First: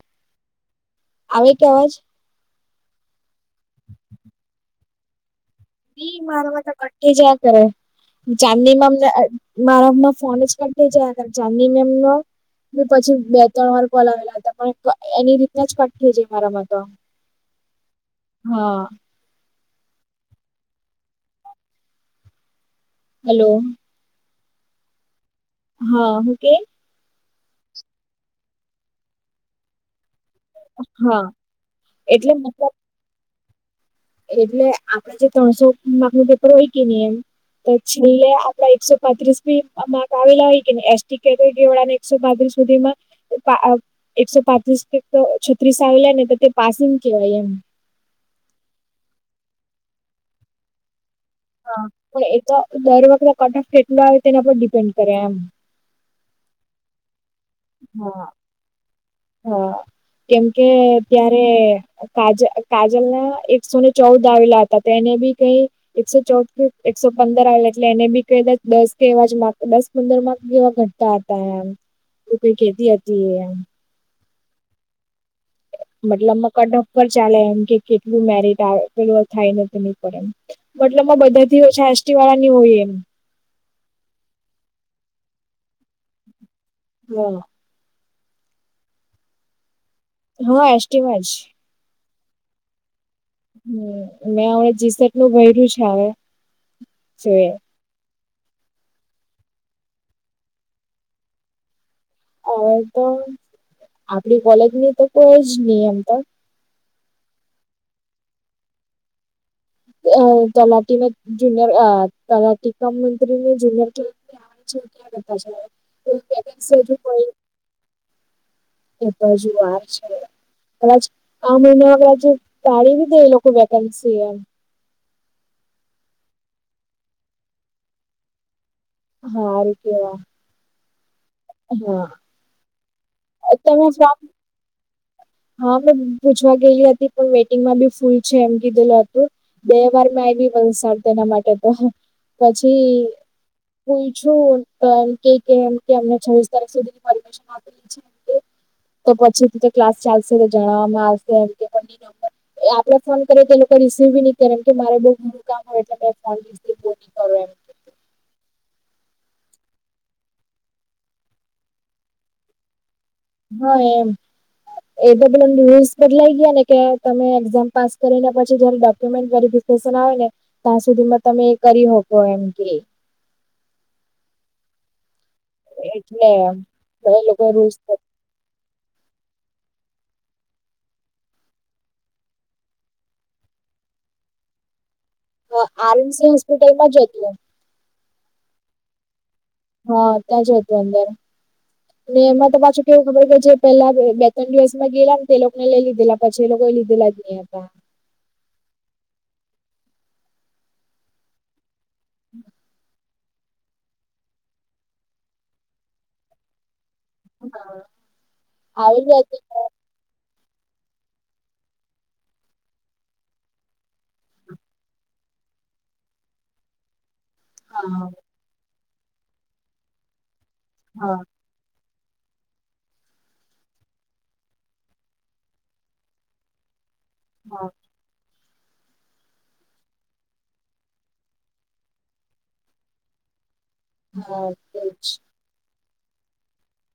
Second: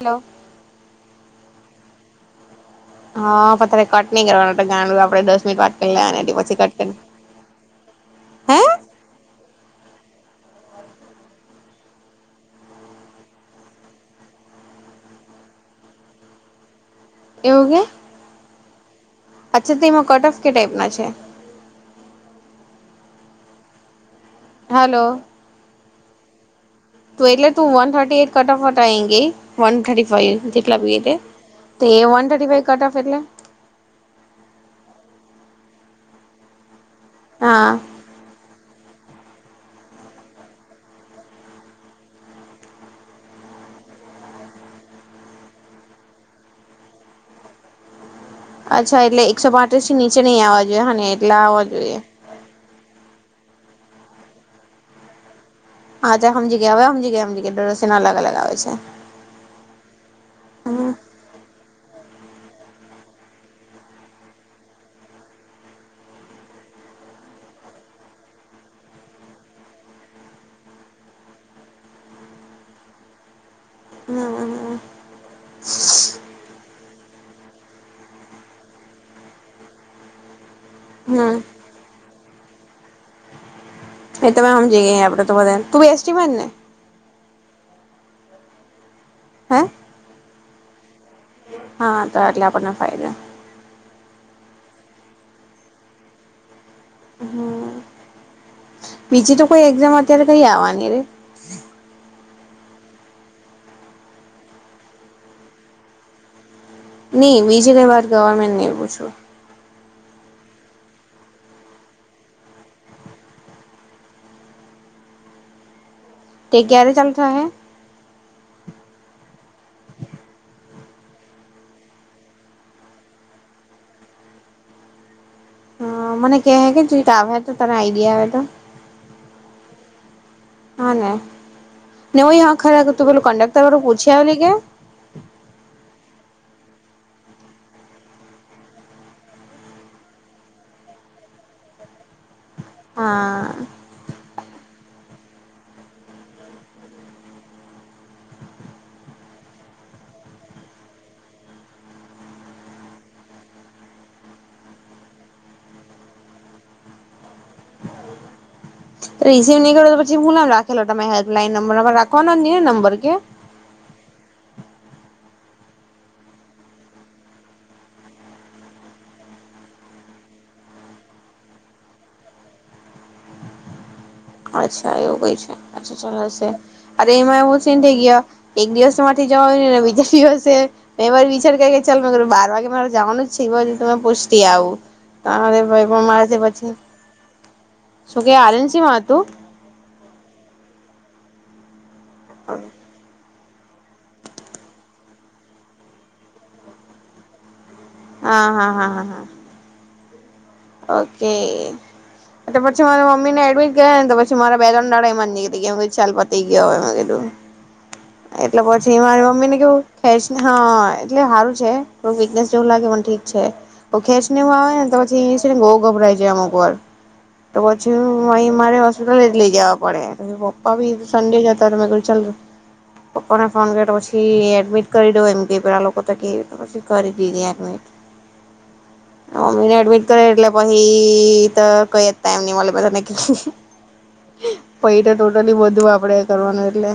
Hello આવે કેવાજ હા, તારે કટ નહી. કરવાનુ તો જાણવું આપડે દસ મિનિટ વાત કરી લેવાની હતી પછી મારામા, કટ તો કરી કી જ કરે હે ચાંદીમાં અમને મારા અમમા, ફોન જ કરતી જાય આગર ચાની મે એમનો પછી, બે ત્રણ વાર કોલ આવેલા હતા પણ એની રીતના જ કટ થઈ, જાય. મારામા તો એવુ કે હા અચ્છા, તો એમાં કટ ઓફ કે ટાઈપના છે. હેલો! હલો! હા હ કે? તો એટલે તું one thirty eight cut off હટગે વન થર્ટી ફાઈવ જેટલા વેટે હા તે એ વન એટલે થર્ટી ફાઇવ મતલબ કટ ઓફ એટલે? એટલે આપડે જે ત્રણસો માકનુ પેપર હોય, કે નહી એમ હા પછી એકસો, પાંત્રીસી માર્ક આવેલા હોય. કે એસને એકસો પાંત્રીસ સુધીમા એકસો પાત્રીસ છત્રીસ, આવેલા ને તો તે પાસિંગ કેવાય એમ અચ્છા એટલે એકસો પાંત્રીસ થી, નીચે નઈ આવવા જોઈએ એલે હા, પણ એ તો દર વખતે કટ ઓફ કેટલો આવે તેના પર ડિપેન્ડ કરે એમ હા, તં સમજી ગયા હ, સમજી ગયા સમજીયા ડરોસીના અલગ હા અલગ આવે છે. હા, કેમ કે હમ ત્યારે કાજલ, કાજલ ના એકસો ને ચૌદ આવેલા હતા તેને બી કઈ એકસો ચૌદ એકસો પંદર આવે એટલે એને બી ક દા દસ, કે એવા માર્ દસ પંદર માર્ક જેવા ઘટતા હતા, એમ તો કઈ કેતી હતી. એ એમ નવાો ન મતટલ, અમ કટ ઓફ પર ચાલે એમ કે કેટલું મેરિટ આવેલુ થાય નથી, ની પર એમ મતલબમાં બધા હમ થી હોય છે. એસટી વાળા ની હોય એમ એ તમે હમ, જ ગ આપડે તો બધા તું બેસ્ટમે ને હ હે હા, એસીમાં જ હા તો એટલે આપણને ફાયદો હમ, મેં હણા જીસર્ટ નું ભહેર્યું છે. હ જોઈ બીજી, તો કોઈ એક્ઝામ અત્યારે કઈ આવવાની રે હવે, તો આપડી કોલેજની તો કોઈ જ નહી એમ તો નઈ બીજી કઈ વાત ગવર્મેન્ટ ને એવું છુ. અ તલાટીના, જુનયર તલાટી કામ મંત્રીને જુનિયર ક્યા, કરતા તે વેકેન્સી ક્યારે હજુ ચાલ થ કોઈ હ એ હજુ વાર છે. કદાચ આ મહિના, કદાચ તાળ દીધે એ લોકો વેકેન્સી એમ હ, મને કેહે, કે [unintelligible] તને આઈડિયા આવે તો હારૂ કેવા હા ને હા નેવય હ ખરા તું પેલું કંડક્ટર તમે વાળું પૂછી ફોર્મ આવેલી કે હા મેં પૂછવા ગયેલી હતી પણ વેટિંગમાં બી ફૂલ છે એમ કીધેલ હતું બે વાર મે વલસાડ તેના માટે તો પછી હા પૂયછું કે કેય કે કે અમને છવીસ તારીખ સુધીની પરીક્ષા આપલી છે તો પછી થી જે ક્લાસ ચાલશે જણવામાં [unintelligible] એ આપડે ફોન કરી એ લોકો રિસીવ બી ની કરે એમ કે મારે બહ મોટું કામ હોય એટલે ફોન રિસીવ નહી કરો એમ કે. રિસીવ નહીં કરો તો પછી હું નામ રાખેલો તમા હેલ્પલાઈન નંબર તમારે રાખવાનો જ ની હે નંબર કે હ એમ એ બલ રૂલ્સ બદલાઈ ગયા ને કે તમે એક્ઝામ પાસ કરીને પછી જયારે ડોક્યુમેન્ટ વેરિફ આવે ને ત્યાં સુધીમાં તમે એ કરી હકો એમ કે અચ્છા એવું કઈ છે. અચ્છા ચાલ એટલે હશે એમ તો અરે એ એમાં લોકો એવો રૂલ્સ સીન થઈ ગયા એક દિવસ માટેથી જવાયુની ને દિવસે મે એમજ વિચાર કર્યે કે ચાલ મર બાર વાગે મારે જવાનું જ છે એ બાજુ તો મેં પોસ્ટતી આવું તારે ભાઈ પણ મારા આરએમસી થી પછી હોસ્પિટલમાં જ હતું શું કે આર્યન સેમાં હ હા ત્યાં જ હતું અંદર એમાં તો પાછું કેવું ખબર કે જે પેલા બે બે ત્રણ દિવસ માં ગેલા, ને તે લોકો ને લઈ લીધેલા પછી, એ લોકો લીધેલા જ નહી હતા હા, હા, હા હા, હા ઓકે તો પછી મારે મમીને એડમિટ ગયા, ને તો પછી મારા બે ત્રણ દાળામા જ નીકળી ગયા, પછી કેમ ચાલ પતી ગયો આવે મેં કીધું એટલે, પછી આવી મારી મમ્મી ને ગયા કેવું ખે હા, એટલે હારુ છે. વિકનેસ જેવું લાગે પણ ઠીક છે તો ખેચ નેવું આવે ને તો પછી ગભરાય જાય અમુક વાર તો પછી હા મા મા મારે લઈ જવા પડે પછી પપ્પા ભી હા સંડે જતા હતા મેં કીધું ચાલ પપ્પા ને ફોન કર પછી એડમિટ કરી દ એમ કે પેલા લોકો તો કે પછી કરી દીધી હા એડમિટ મમ્મીને એડમિટ કરે એટલે પહિ ત કઈ જ ટાઈમ ની મલે બધાને પહીં હા તો ટોટલી બધુ આપડે કરવાનું એટલે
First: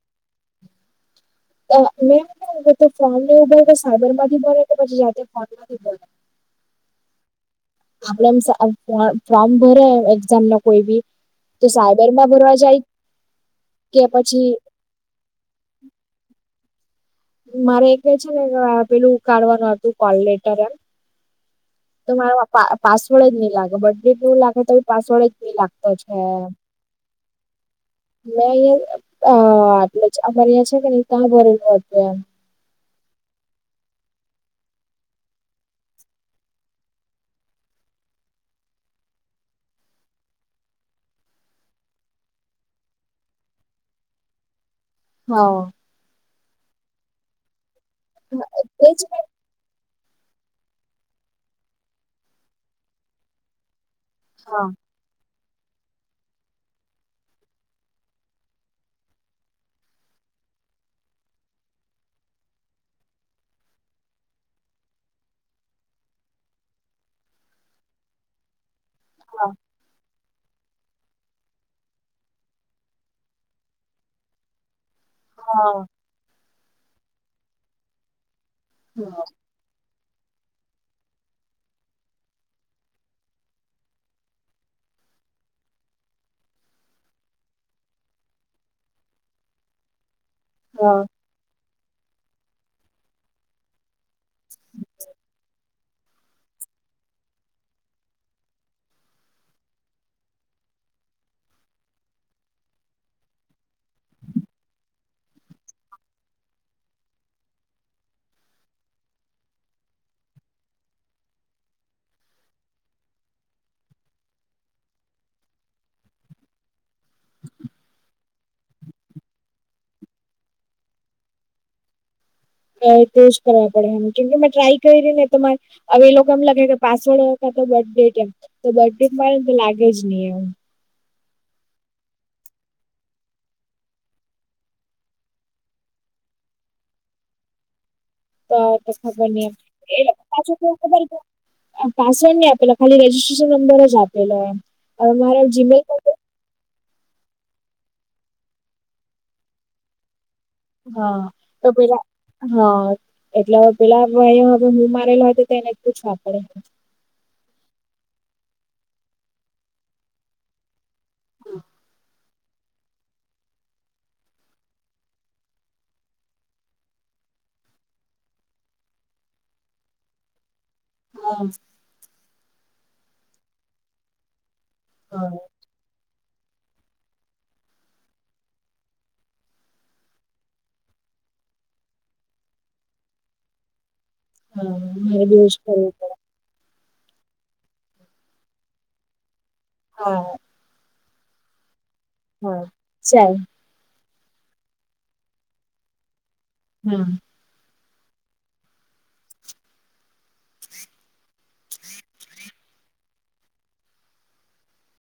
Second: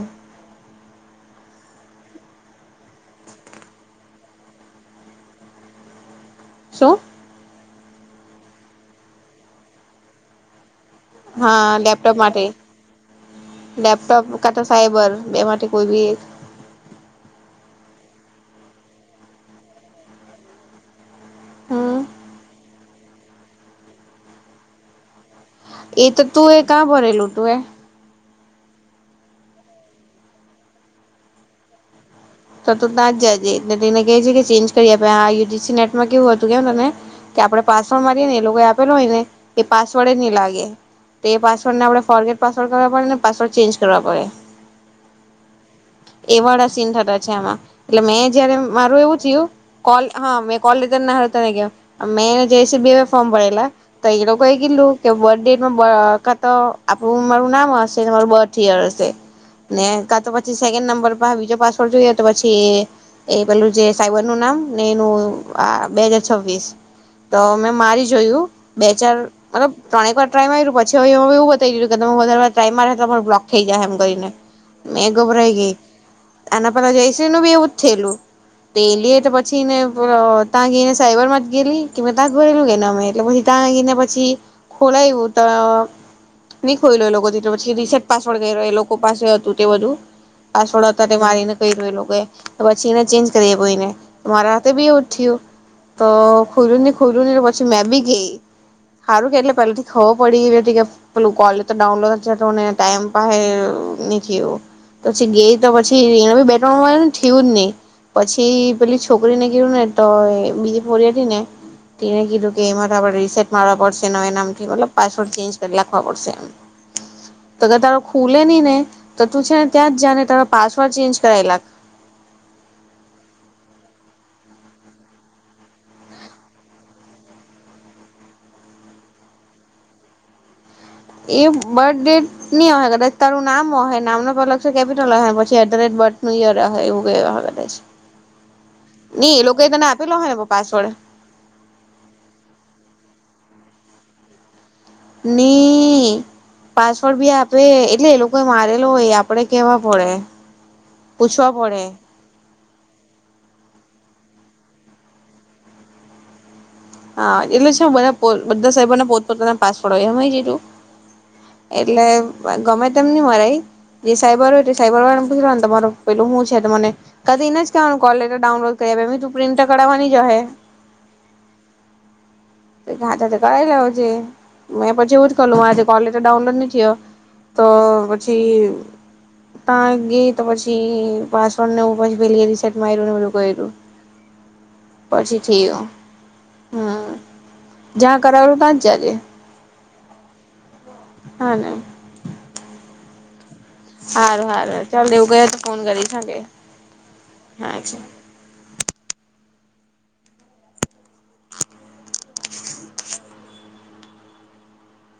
મેમ કે કે ફોર્મ ને એવું ભરે તો સાયબરમાંથી ભરે કે પછી જાતે ફોનમાંથી ભરે શું આપડે એમ ફોર્મ ભરે એક્ઝામ ન કોઈ બી તો હા લેપટોપ સાયબરમાં માટે ભરવા જાય કે લેપટોપ પછી કાતા સાયબર એ માટે કોઈ બી એક મારે એક ક છે ને પેલું ઉકાડવાનું હતું કોલ લેટર એમ હમ તો મારો પા પાસવર્ડ જ નહી લાગે બધું પૂરી લાખું તો બી પાસવર્ડ જ નહી લાગતો એ છે તો એમ તું એ કા ભરેલું તુંયે મેં અહિયાં અહહ આટલે જ અમારે અહીંયે છે ને કે ની ત્યાં ભરેલું હતું એમ તા જ જજે ને અને તેને કજે છે કે ચેન્જ કરી આપે આ યુ જી સી નેટમાં કેવું હતું કે મને તે આપણે પાસવર્ડ મારીએે ને એ લોકો આપેલો હોય ને એ પાસવર્ડ જ ની લાગે તે પાસવર્ડ ને આપણે ફોરગેટ પાસવર્ડ કરવો પડે ને પાસવર્ડ ચેન્જ કરવા પડે હા એ વાળા સીન થતા છે આમાં એટલે મેં જયારે મારું એજ ને એવું થયું કોલ હા મેં કોલ લેટર ના હારુ તને કેમ મેં ને જયશ્રી બેવે ફોર્મ ભરેલા તો એ લોકો હા કીધેલું કે બર્થ ડેટ બકા તો આપણું મારું નામ હશે અને મારું બર્થ યર હશે ને કા તો પછી સેકન્ડ નંબર પાહે બીજો પાસવોર્ડ જોઈએ તો પછી એ પેલું જે સાઈબર નું નામ ને એનું આ બે હજાર છવ્વીસ તો મેં મારી જોયું બે ચાર હા મતલબ ત્રણેક વાર ટ્રાય માર્યું પછી હવે એવું બતાવી ગયુ કે તમૅ વધારે ટ્રાય મારે તો બ્લોક થઈ જાય એમ કરીને મેં ગભરાઈ હા ગઈ આના પહેલા જયશ્રીનું બી એવું જ થયેલું તે લે હા. તો પછીને બલો ત્યાં ગીને સાઈબર માં જ ગેલી કે મે ત્યાં ભરેલું ગે ને અમે એટલે પછી ત્યાં ગીને પછી ખોલાવું તો નહી ખોઈ લો એ લોકો પછી રિસેટ પાસવર્ડ એ લોકો પાસે હતું તે બધું પાસવર્ડ હા હતા તે એ પછી એને ચેન્જ કરીને મારા હારે ભી એવું થયું. તો ખુરું ખુરું પછી, મેં ભી ગય‌ સારું કે એટલે પેલાથી ખબર પડી ગઈ હતી કે પેલું કોલ તો ડાઉનલોડ હતો ને ટાઈમ પાસે નથી એવું પછી ગઈ તો પછી બે ત્રણ વાર થયું જ નહી પછી પેલી છોકરીને કીધું ને તો બીજી પોરી હતી ને તેને કીધું કે એમાંણે રીસેટ મારવા પડશે એ નામથી મતલબ પાસવર્ડ ચેન્જ કરી રાખવા પડશે એમ તોર તારો ખુલે નહી ને તો તું છે ને ત્યાં જ જા ને તારા પાસવર્ડ ચેન્જ કરાવી નાખ કો કરવા પડે એ કેમ કે મેં ટ્રાય કરી ને તો હવે એ લોકો એમ લાગે કે પાસવર્ડ તો બર્થ ડે એમ તો બર્થ ડે મા તો લાગે જ નહી એમ એ બર્થ ડેટ નની હોય કદાચ તારું નામ હોય, નામનો પેલો અક્ષર કેપિટલ હોય, પછી ધે બર્થ નું યર હશે એવું કઈ છે [inaudible] તો તો ખબર નહી એમ એ હોય ને પાછું કે પાસવર્ડ ખબર પાસવર્ડ નહી આપેલો ખાલી રજીિસ્ટ્રેશન નંબર જ આપેલો એમ હવે મારે જીમેલ પર ની તો પાચ પાસવર્ડ ભી આપે એટલે એ લોકો મારેલો હોય આપડે કહેવો પડે હા પૂછવા તો પડે પેલા હા એટલે હવે પેલા ભાઇ પણ મારેલો હો તો એને પૂછવા પડે હા એટલે છે બધા બધા સાહેબોના પોતપોતાના પાસવર્ડ હોય એટલે ગમે તેમ નઇ મરાય જે સાયબર હોય તે સાયબર વાળાને પૂછવા ને તમારો પેલું હું છે તો મને કદી જ કેવાનું કોલલેેટર ડાઉનલોડ કરી. તું પ્રિન્ટ તો રાવવાની જ હે હા ઘાટ કરાવી લાવજે મેં પણ જેવું જ હા કરી લગ આજ કોલેજ ડાઉનલોડ ન થયો તો પછી ત્યાં ગઈ તો પછી પાસવર્ડનુ એવુ પછી પેલી રીસેટ મારી્યું ને બધું કર્યું હા મારે પણ પછી એવું જ કરવું પડે જ્યા કરાવયુ ત્યા જ જાજે હા હા ના હા ચાલ હારું હારું ચાલ દવ ગયા તો ફોન કરી થકે. હા [inaudible] [unintelligible] હરે હરે